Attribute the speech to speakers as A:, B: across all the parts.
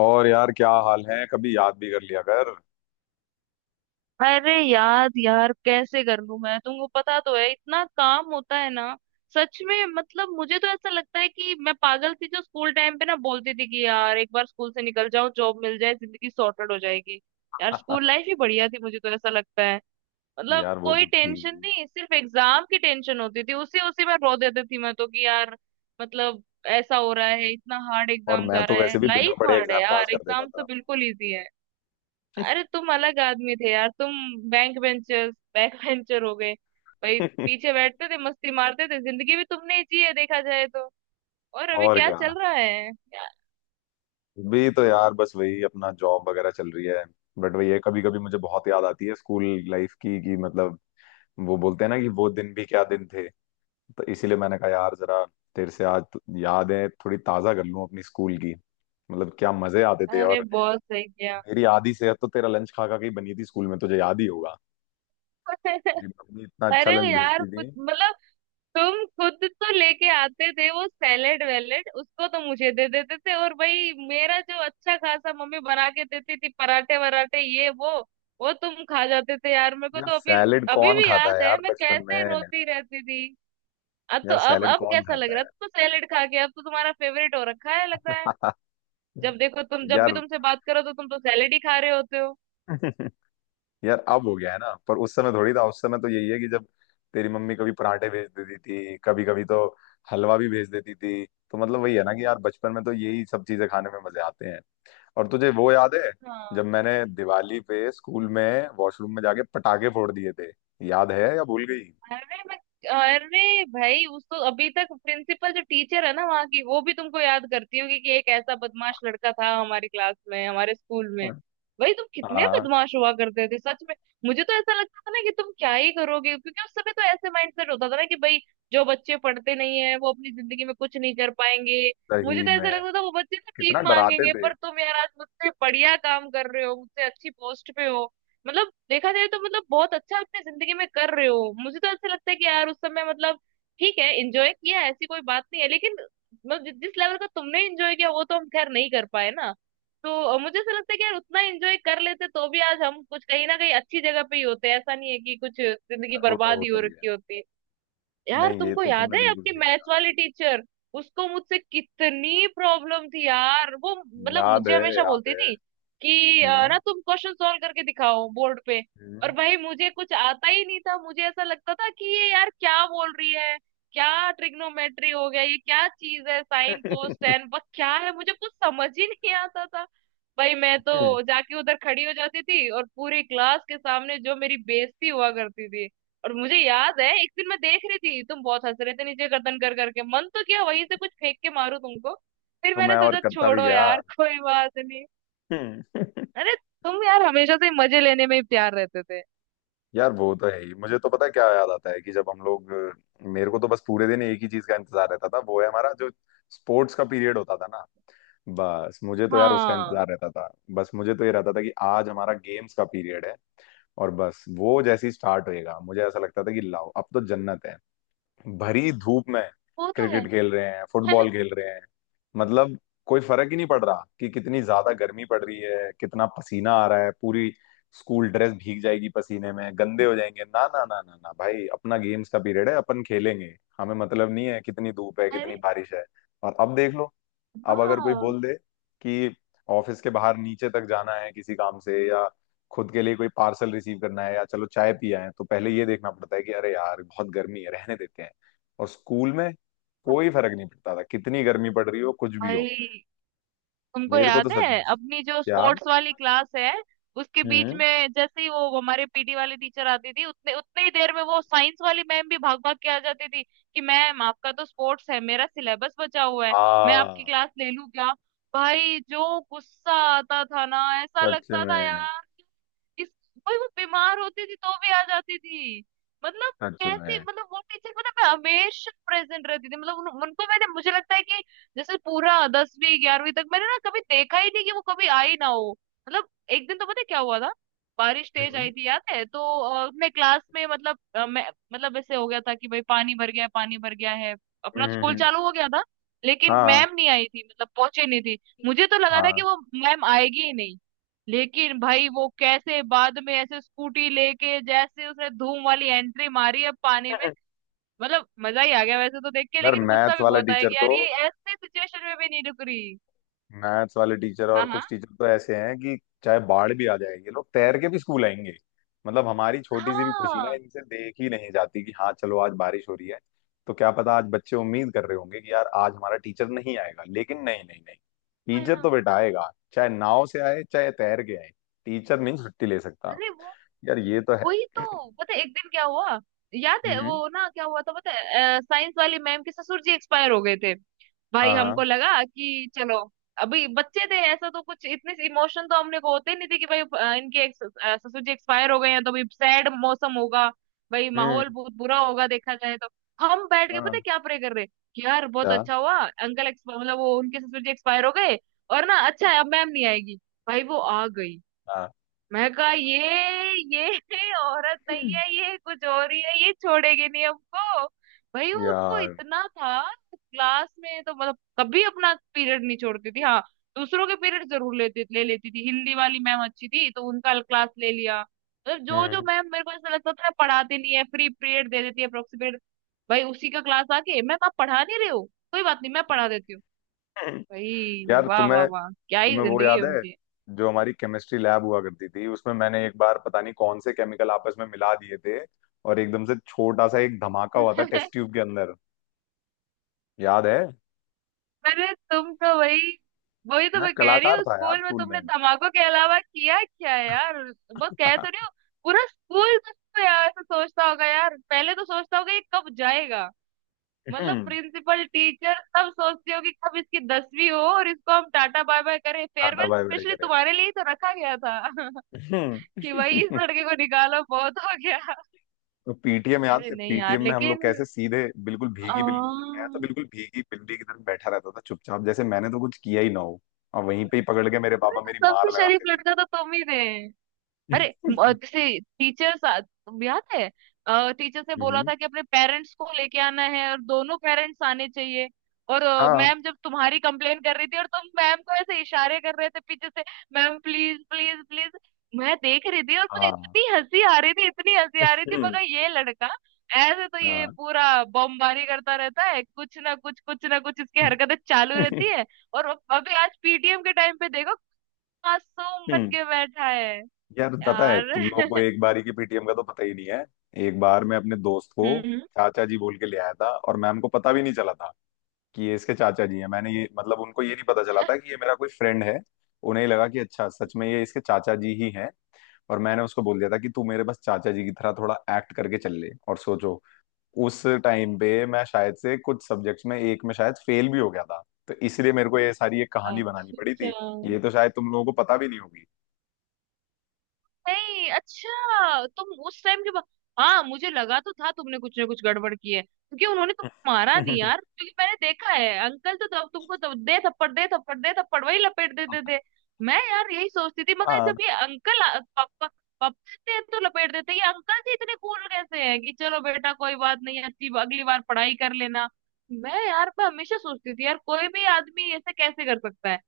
A: और यार क्या हाल है। कभी याद भी कर लिया कर।
B: अरे याद यार कैसे कर लूं? मैं तुमको पता तो है, इतना काम होता है ना। सच में, मतलब मुझे तो ऐसा लगता है कि मैं पागल थी जो स्कूल टाइम पे ना बोलती थी कि यार एक बार स्कूल से निकल जाओ, जॉब मिल जाए, जिंदगी सॉर्टेड हो जाएगी। यार स्कूल लाइफ ही बढ़िया थी, मुझे तो ऐसा लगता है। मतलब
A: यार वो
B: कोई
A: तो थी।
B: टेंशन नहीं, सिर्फ एग्जाम की टेंशन होती थी, उसी उसी में रो देती थी मैं तो कि यार, मतलब ऐसा हो रहा है, इतना हार्ड
A: और
B: एग्जाम
A: मैं
B: जा रहा
A: तो
B: है,
A: वैसे भी बिना
B: लाइफ
A: पढ़े
B: हार्ड है
A: एग्जाम पास
B: यार,
A: कर देता
B: एग्जाम तो
A: था।
B: बिल्कुल इजी है। अरे तुम अलग आदमी थे यार तुम। बैंक बेंचर्स बैक बेंचर हो गए भाई। पीछे बैठते थे, मस्ती मारते थे, जिंदगी भी तुमने ही जी है, देखा जाए तो। और अभी
A: और
B: क्या
A: क्या।
B: चल रहा है
A: भी तो यार बस वही अपना जॉब वगैरह चल रही है। बट वही है, कभी कभी मुझे बहुत याद आती है स्कूल लाइफ की, कि मतलब वो बोलते हैं ना कि वो दिन भी क्या दिन थे। तो इसीलिए मैंने कहा यार जरा तेरे से आज तो यादें थोड़ी ताजा कर लूं अपनी स्कूल की। मतलब क्या मजे आते थे।
B: अरे
A: और
B: बहुत सही किया।
A: मेरी आधी सेहत तो तेरा लंच खा खा के ही बनी थी स्कूल में, तुझे याद ही होगा। मेरी मम्मी इतना अच्छा
B: अरे
A: लंच
B: यार
A: भेजती थी।
B: कुछ मतलब तुम खुद तो लेके आते थे वो सैलेड वैलेड, उसको तो मुझे दे देते थे, और भाई मेरा जो अच्छा खासा मम्मी बना के देती थी पराठे वराठे ये वो तुम खा जाते थे यार। मेरे को
A: यार
B: तो अभी
A: सैलेड
B: अभी
A: कौन
B: भी
A: खाता है
B: याद है
A: यार
B: मैं
A: बचपन
B: कैसे
A: में।
B: रोती रहती थी। अब तो,
A: यार
B: अब
A: सैलेड
B: अब
A: कौन
B: कैसा लग
A: खाता
B: रहा है?
A: है
B: तुम तो सैलेड खा के, अब तो तुम्हारा फेवरेट हो रखा है लग रहा है।
A: यार।
B: जब देखो तुम, जब भी
A: यार
B: तुमसे बात करो तो तुम तो सैलेड ही खा रहे होते हो।
A: यार अब हो गया है ना, पर उस समय थोड़ी था। उस समय तो यही है कि जब तेरी मम्मी कभी पराठे भेज देती थी, कभी कभी तो हलवा भी भेज देती थी। तो मतलब वही है ना कि यार बचपन में तो यही सब चीजें खाने में मजे आते हैं। और तुझे वो याद है जब
B: हाँ।
A: मैंने दिवाली पे स्कूल में वॉशरूम में जाके पटाखे फोड़ दिए थे? याद है या भूल गई?
B: अरे मैं, अरे भाई उसको अभी तक प्रिंसिपल, जो टीचर है ना वहाँ की, वो भी तुमको याद करती होगी कि एक ऐसा बदमाश लड़का था हमारी क्लास में, हमारे स्कूल में। भाई तुम कितने
A: हाँ।
B: बदमाश हुआ करते थे सच में। मुझे तो ऐसा लगता था ना कि तुम क्या ही करोगे, क्योंकि उस समय तो ऐसे माइंडसेट होता था ना कि भाई जो बच्चे पढ़ते नहीं है वो अपनी जिंदगी में कुछ नहीं कर पाएंगे। मुझे
A: सही
B: तो
A: में।
B: ऐसा लगता था वो बच्चे तो
A: कितना
B: ठीक
A: डराते
B: मांगेंगे,
A: थे यार,
B: पर तुम यार आज मुझसे बढ़िया काम कर रहे हो, मुझसे अच्छी पोस्ट पे हो। मतलब देखा जाए तो, मतलब बहुत अच्छा अपनी जिंदगी में कर रहे हो। मुझे तो ऐसा लगता है कि यार उस समय, मतलब ठीक है एंजॉय किया, ऐसी कोई बात नहीं है, लेकिन मतलब जिस लेवल का तुमने एंजॉय किया वो तो हम खैर नहीं कर पाए ना। तो मुझे ऐसा लगता है कि यार उतना एंजॉय कर लेते तो भी आज हम कुछ कहीं ना कहीं अच्छी जगह पे ही होते, ऐसा नहीं है कि कुछ जिंदगी
A: वो तो
B: बर्बाद ही हो
A: होता ही है।
B: रखी होती। यार
A: नहीं, ये
B: तुमको
A: तो
B: याद
A: तुमने
B: है
A: बिल्कुल
B: अपनी
A: सही
B: मैथ वाली टीचर? उसको मुझसे कितनी प्रॉब्लम थी यार, वो मतलब
A: कहा। याद
B: मुझे
A: है।
B: हमेशा
A: याद
B: बोलती
A: है।
B: थी कि
A: हम्म।
B: ना तुम क्वेश्चन सॉल्व करके दिखाओ बोर्ड पे। और
A: हम्म।
B: भाई मुझे कुछ आता ही नहीं था, मुझे ऐसा लगता था कि ये यार क्या बोल रही है। क्या ट्रिग्नोमेट्री हो गया, ये क्या चीज है साइन कोस टेन बस, क्या है? मुझे कुछ समझ ही नहीं आता था। भाई मैं तो
A: हम्म।
B: जाके उधर खड़ी हो जाती थी और पूरी क्लास के सामने जो मेरी बेइज्जती हुआ करती थी। और मुझे याद है एक दिन, मैं देख रही थी तुम बहुत हंस रहे थे नीचे गर्दन कर करके। मन तो किया वहीं से कुछ फेंक के मारूं तुमको, फिर
A: तो
B: मैंने
A: मैं और
B: सोचा
A: करता भी
B: छोड़ो
A: गया।
B: यार कोई बात नहीं।
A: हम्म।
B: अरे तुम यार हमेशा से मजे लेने में ही प्यार रहते थे।
A: यार वो तो है ही। मुझे तो पता है क्या याद आता है कि जब हम लोग, मेरे को तो बस पूरे दिन एक ही चीज का इंतजार रहता था, वो है हमारा जो स्पोर्ट्स का पीरियड होता था ना। बस मुझे तो यार उसका
B: हाँ।
A: इंतजार रहता था। बस मुझे तो ये रहता था कि आज हमारा गेम्स का पीरियड है, और बस वो जैसे ही स्टार्ट होएगा मुझे ऐसा लगता था कि लाओ अब तो जन्नत है। भरी धूप में
B: वो तो है।
A: क्रिकेट खेल रहे हैं, फुटबॉल खेल रहे हैं। मतलब कोई फर्क ही नहीं पड़ रहा कि कितनी ज्यादा गर्मी पड़ रही है, कितना पसीना आ रहा है, पूरी स्कूल ड्रेस भीग जाएगी पसीने में, गंदे हो जाएंगे। ना ना ना ना ना भाई अपना गेम्स का पीरियड है, अपन खेलेंगे। हमें मतलब नहीं है कितनी धूप है, कितनी
B: अरे
A: बारिश है। और अब देख लो। अब अगर कोई
B: हाँ।
A: बोल दे कि ऑफिस के बाहर नीचे तक जाना है किसी काम से, या खुद के लिए कोई पार्सल रिसीव करना है, या चलो चाय पिया है, तो पहले ये देखना पड़ता है कि अरे यार बहुत गर्मी है, रहने देते हैं। और स्कूल में कोई फर्क नहीं पड़ता था कितनी गर्मी पड़ रही हो, कुछ भी
B: भाई
A: हो।
B: तुमको
A: मेरे को तो
B: याद है
A: सच में।
B: अपनी जो
A: क्या।
B: स्पोर्ट्स वाली क्लास है, उसके बीच
A: हम्म।
B: में जैसे ही वो हमारे पीटी वाली टीचर आती थी, उतने उतने ही देर में वो साइंस वाली मैम भी भाग भाग के आ जाती थी कि मैम आपका तो स्पोर्ट्स है, मेरा सिलेबस बचा हुआ है, मैं आपकी
A: हाँ।
B: क्लास ले लूं क्या? भाई जो गुस्सा आता था ना, ऐसा
A: सच
B: लगता था
A: में।
B: यार इस, भाई वो बीमार होती थी तो भी आ जाती थी। मतलब
A: सच
B: कैसे,
A: में।
B: मतलब वो टीचर, मतलब मैं हमेशा प्रेजेंट रहती थी, मतलब उनको मैंने, मुझे लगता है कि जैसे पूरा दसवीं ग्यारहवीं तक मैंने ना कभी देखा ही नहीं कि वो कभी आई ना हो। मतलब एक दिन तो पता है क्या हुआ था, बारिश तेज
A: हम्म
B: आई थी याद है तो, मैं क्लास में, मतलब मैं, मतलब ऐसे हो गया था कि भाई पानी भर गया है, पानी भर गया है, अपना
A: हम्म
B: स्कूल
A: हम्म,
B: चालू हो गया था लेकिन
A: हाँ।
B: मैम नहीं आई थी, मतलब पहुंचे नहीं थी। मुझे तो लगा था
A: हाँ।
B: कि वो मैम आएगी ही नहीं, लेकिन भाई वो कैसे बाद में ऐसे स्कूटी लेके जैसे उसने धूम वाली एंट्री मारी है पानी में। मतलब मजा ही आ गया वैसे तो देख के,
A: अगर
B: लेकिन गुस्सा
A: मैथ्स
B: भी
A: वाला
B: बहुत आया
A: टीचर
B: कि
A: तो,
B: यार ये ऐसे सिचुएशन में भी नहीं रुक रही।
A: मैथ्स वाले टीचर
B: हाँ
A: और
B: हाँ
A: कुछ टीचर तो ऐसे हैं कि चाहे बाढ़ भी आ जाए ये लोग तैर के भी स्कूल आएंगे। मतलब हमारी छोटी सी भी खुशी ना
B: हाँ
A: इनसे देख ही नहीं जाती, कि हाँ चलो आज बारिश हो रही है, तो क्या पता आज बच्चे उम्मीद कर रहे होंगे कि यार आज हमारा टीचर नहीं आएगा, लेकिन नहीं नहीं नहीं,
B: हाँ।
A: टीचर तो बेटा आएगा, चाहे नाव से आए चाहे तैर के आए। टीचर नहीं छुट्टी ले सकता।
B: अरे वो,
A: यार ये तो है।
B: वही तो पता है एक दिन क्या हुआ। याद है
A: हम्म।
B: वो ना क्या हुआ था? पता है, साइंस वाली मैम के ससुर जी एक्सपायर हो गए थे। भाई
A: हाँ। हाँ।
B: हमको लगा कि चलो, अभी बच्चे थे, ऐसा तो कुछ इतने इमोशन तो हमने को होते ही नहीं थे कि भाई इनके ससुर जी एक्सपायर हो गए हैं तो भी सैड मौसम होगा, भाई
A: हम्म।
B: माहौल बहुत बुरा होगा देखा जाए तो। हम बैठ के पता
A: हाँ।
B: है क्या प्रे कर रहे कि यार बहुत
A: क्या?
B: अच्छा हुआ अंकल एक्स, मतलब वो उनके ससुर जी एक्सपायर हो गए, और ना अच्छा है अब मैम नहीं आएगी। भाई वो आ गई,
A: हाँ।
B: मैं कहा ये औरत नहीं
A: हम्म।
B: है, ये कुछ और ही है, ये छोड़ेगी नहीं हमको। भाई उनको
A: यार।
B: इतना था, क्लास में तो मतलब कभी अपना पीरियड नहीं छोड़ती थी, हाँ, दूसरों के पीरियड जरूर लेती ले लेती थी। हिंदी वाली मैम अच्छी थी तो उनका क्लास ले लिया, मतलब जो जो
A: हम्म।
B: मैम मेरे को ऐसा लगता था पढ़ाती नहीं है, फ्री पीरियड दे देती है अप्रोक्सीमेट, भाई उसी का क्लास आके, मैं आप पढ़ा नहीं रहे हो कोई बात नहीं मैं पढ़ा देती हूँ। भाई
A: यार
B: वाह वाह
A: तुम्हें
B: वाह, क्या ही
A: तुम्हें वो
B: जिंदगी है
A: याद है
B: उनकी।
A: जो हमारी केमिस्ट्री लैब हुआ करती थी, उसमें मैंने एक बार पता नहीं कौन से केमिकल आपस में मिला दिए थे, और एकदम से छोटा सा एक धमाका हुआ था टेस्ट ट्यूब के अंदर। याद है?
B: अरे तुम तो वही वही तो
A: मैं
B: मैं कह रही
A: कलाकार
B: हूँ,
A: था यार
B: स्कूल में
A: स्कूल में।
B: तुमने धमाकों के अलावा किया क्या यार, वो कह तो रही हूँ। पूरा स्कूल तो यार ऐसा सोचता होगा यार, पहले तो सोचता होगा ये कब जाएगा। मतलब
A: हम्म।
B: प्रिंसिपल, टीचर सब सोचते हो कि कब इसकी दसवीं हो और इसको हम टाटा बाय बाय करें।
A: टाटा
B: फेयरवेल
A: बाय बाय
B: स्पेशली
A: करे।
B: तुम्हारे लिए ही तो रखा गया था। कि भाई इस
A: हम्म।
B: लड़के को निकालो बहुत हो गया।
A: तो पीटीएम याद
B: अरे
A: है?
B: नहीं यार
A: पीटीएम में हम लोग
B: लेकिन
A: कैसे सीधे बिल्कुल
B: आ,
A: भीगी बिल। मैं तो बिल्कुल भीगी बिल्ली की तरह बैठा रहता था चुपचाप, जैसे मैंने तो कुछ किया ही ना हो। और वहीं पे ही पकड़ के मेरे
B: अरे
A: पापा मेरी मार
B: सबसे शरीफ
A: लगाते थे।
B: लड़का तो तुम ही थे। अरे जैसे टीचर्स, याद है टीचर्स ने बोला
A: हम्म।
B: था कि अपने पेरेंट्स को लेके आना है और दोनों पेरेंट्स आने चाहिए, और
A: हाँ।
B: मैम जब तुम्हारी कंप्लेन कर रही थी और तुम मैम को ऐसे इशारे कर रहे थे पीछे से, मैम प्लीज प्लीज प्लीज। मैं देख रही थी और मुझे
A: हाँ।
B: इतनी हंसी आ रही थी, इतनी हंसी आ रही थी,
A: हम्म।
B: मगर ये लड़का ऐसे तो ये
A: हाँ।
B: पूरा बमबारी करता रहता है, कुछ ना कुछ इसकी हरकतें चालू रहती है। और अभी आज पीटीएम के टाइम पे देखो, मासूम बन
A: हम्म।
B: के बैठा है
A: यार पता है
B: यार।
A: तुम लोगों को एक बारी के पीटीएम का तो पता ही नहीं है। एक बार मैं अपने दोस्त को
B: हम्म।
A: चाचा जी बोल के ले आया था, और मैम को पता भी नहीं चला था कि ये इसके चाचा जी हैं। मैंने ये, मतलब उनको ये नहीं पता चला था कि ये मेरा कोई फ्रेंड है। उन्हें ही लगा कि अच्छा सच में ये इसके चाचा जी ही हैं। और मैंने उसको बोल दिया था कि तू मेरे बस चाचा जी की तरह थोड़ा एक्ट करके चल ले। और सोचो, उस टाइम पे मैं शायद से कुछ सब्जेक्ट्स में, एक में शायद फेल भी हो गया था, तो इसलिए मेरे को ये सारी एक कहानी बनानी पड़ी
B: अच्छा?
A: थी। ये तो शायद तुम लोगों को पता भी नहीं होगी।
B: नहीं, अच्छा, तुम उस टाइम के बाद, हाँ, मुझे लगा तो था तुमने कुछ ना कुछ गड़बड़ की है क्योंकि उन्होंने तुमको मारा नहीं यार, क्योंकि मैंने देखा है अंकल तो तब तुमको तब दे थप्पड़ दे थप्पड़ दे थप्पड़ वही लपेट देते थे। मैं यार यही सोचती थी मगर
A: हाँ।
B: जब ये अंकल पापा, पापा देते हैं तो लपेट देते हैं। ये अंकल जी इतने कूल कैसे हैं कि चलो बेटा कोई बात नहीं, अच्छी अगली बार पढ़ाई कर लेना। मैं यार मैं हमेशा सोचती थी यार कोई भी आदमी ऐसे कैसे कर सकता है?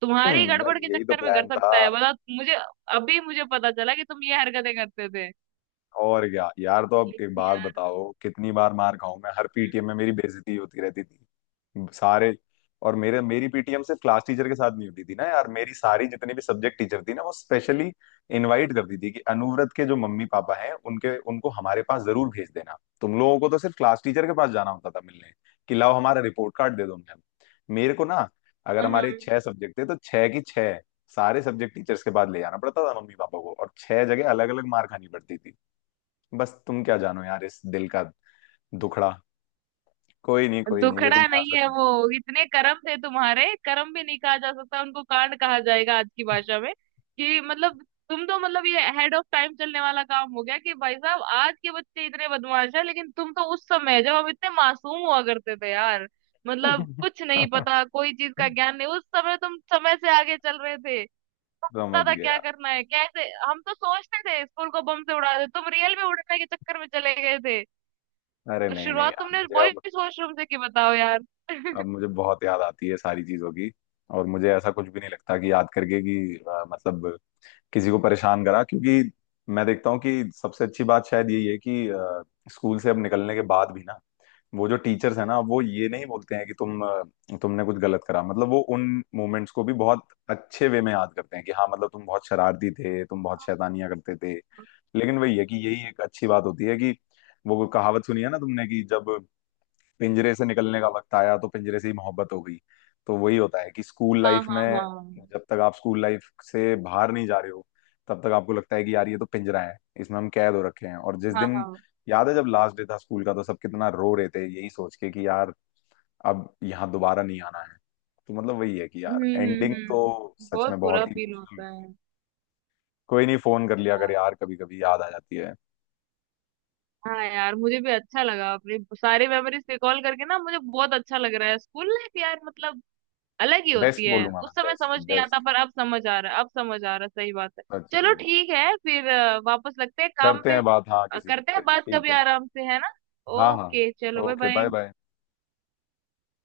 B: तुम्हारी
A: हम्म, यार
B: गड़बड़ के
A: यही तो
B: चक्कर में कर
A: प्लान था।
B: सकता है बता मुझे? अभी मुझे पता चला कि तुम ये हरकतें करते थे।
A: और क्या यार, तो अब एक
B: लेकिन
A: बात
B: यार,
A: बताओ, कितनी बार मार खाऊं मैं? हर पीटीएम में मेरी बेइज्जती होती रहती थी। सारे, और मेरे मेरी पीटीएम सिर्फ क्लास टीचर के साथ नहीं होती थी ना यार। मेरी सारी जितनी भी सब्जेक्ट टीचर थी ना, वो स्पेशली इनवाइट करती थी कि अनुव्रत के जो मम्मी पापा हैं उनके उनको हमारे पास जरूर भेज देना। तुम लोगों को तो सिर्फ क्लास टीचर के पास जाना होता था मिलने, कि लाओ हमारा रिपोर्ट कार्ड दे दो मैम। मेरे को ना, अगर
B: हाँ,
A: हमारे छह सब्जेक्ट थे तो छह की छह, सारे सब्जेक्ट टीचर्स के पास ले जाना पड़ता था मम्मी पापा को, और छह जगह अलग अलग मार खानी पड़ती थी। बस तुम क्या जानो यार इस दिल का दुखड़ा। कोई नहीं कोई नहीं, लेकिन
B: दुखड़ा
A: यार
B: नहीं
A: सच
B: है वो, इतने कर्म थे तुम्हारे, कर्म भी नहीं कहा जा सकता, उनको कांड कहा जाएगा आज की भाषा में। कि मतलब तुम तो, मतलब ये हेड ऑफ टाइम चलने वाला काम हो गया कि भाई साहब आज के बच्चे इतने बदमाश है, लेकिन तुम तो उस समय, जब हम इतने मासूम हुआ करते थे यार, मतलब
A: में।
B: कुछ नहीं पता, कोई चीज का ज्ञान नहीं, उस समय तुम समय से आगे चल रहे थे
A: समझ
B: दादा। क्या
A: गया।
B: करना है कैसे, हम तो सोचते थे स्कूल को बम से उड़ा दे, तुम रियल में उड़ने के चक्कर में चले गए थे।
A: अरे
B: और
A: नहीं नहीं
B: शुरुआत
A: यार
B: तुमने
A: मुझे अब
B: बॉयज वॉशरूम से की, बताओ यार।
A: अब मुझे बहुत याद आती है सारी चीजों की। और मुझे ऐसा कुछ भी नहीं लगता कि याद करके कि मतलब किसी को परेशान करा, क्योंकि मैं देखता हूँ कि सबसे अच्छी बात शायद यही है कि स्कूल से अब निकलने के बाद भी ना वो जो टीचर्स है ना, वो ये नहीं बोलते हैं कि तुमने कुछ गलत करा। मतलब वो उन मोमेंट्स को भी बहुत अच्छे वे में याद करते हैं कि हाँ मतलब तुम बहुत शरारती थे, तुम बहुत शैतानियां करते थे। लेकिन वही है कि यही एक अच्छी बात होती है कि वो कहावत सुनी है ना तुमने कि जब पिंजरे से निकलने का वक्त आया तो पिंजरे से ही मोहब्बत हो गई। तो वही होता है कि स्कूल
B: हाँ
A: लाइफ
B: हाँ
A: में,
B: हाँ
A: जब तक आप स्कूल लाइफ से बाहर नहीं जा रहे हो तब तक आपको लगता है कि यार ये तो पिंजरा है, इसमें हम कैद हो रखे हैं। और जिस
B: हाँ
A: दिन,
B: हाँ।
A: याद है जब लास्ट डे था स्कूल का तो सब कितना रो रहे थे, यही सोच के कि यार अब यहाँ दोबारा नहीं आना है। तो मतलब वही है कि यार एंडिंग तो
B: हम्म,
A: सच में
B: बहुत बुरा
A: बहुत ही
B: फील
A: इमोशनल।
B: होता है।
A: कोई नहीं, फोन कर लिया अगर, यार कभी कभी याद आ जाती है।
B: हाँ यार मुझे भी अच्छा लगा अपने सारे मेमोरीज रिकॉल करके ना, मुझे बहुत अच्छा लग रहा है। स्कूल लाइफ यार, मतलब अलग ही होती
A: बेस्ट
B: है,
A: बोलूंगा
B: उस
A: मैं,
B: समय
A: बेस्ट
B: समझ नहीं आता
A: बेस्ट।
B: पर अब समझ आ रहा है, अब समझ आ रहा है, सही बात है।
A: सच
B: चलो
A: में।
B: ठीक है फिर, वापस लगते हैं काम
A: करते
B: पे।
A: हैं बात, हाँ किसी दिन
B: करते
A: पे,
B: हैं बात कभी
A: ठीक है।
B: आराम से, है ना?
A: हाँ हाँ।
B: ओके
A: हाँ
B: चलो bye
A: okay bye
B: bye.
A: Bye.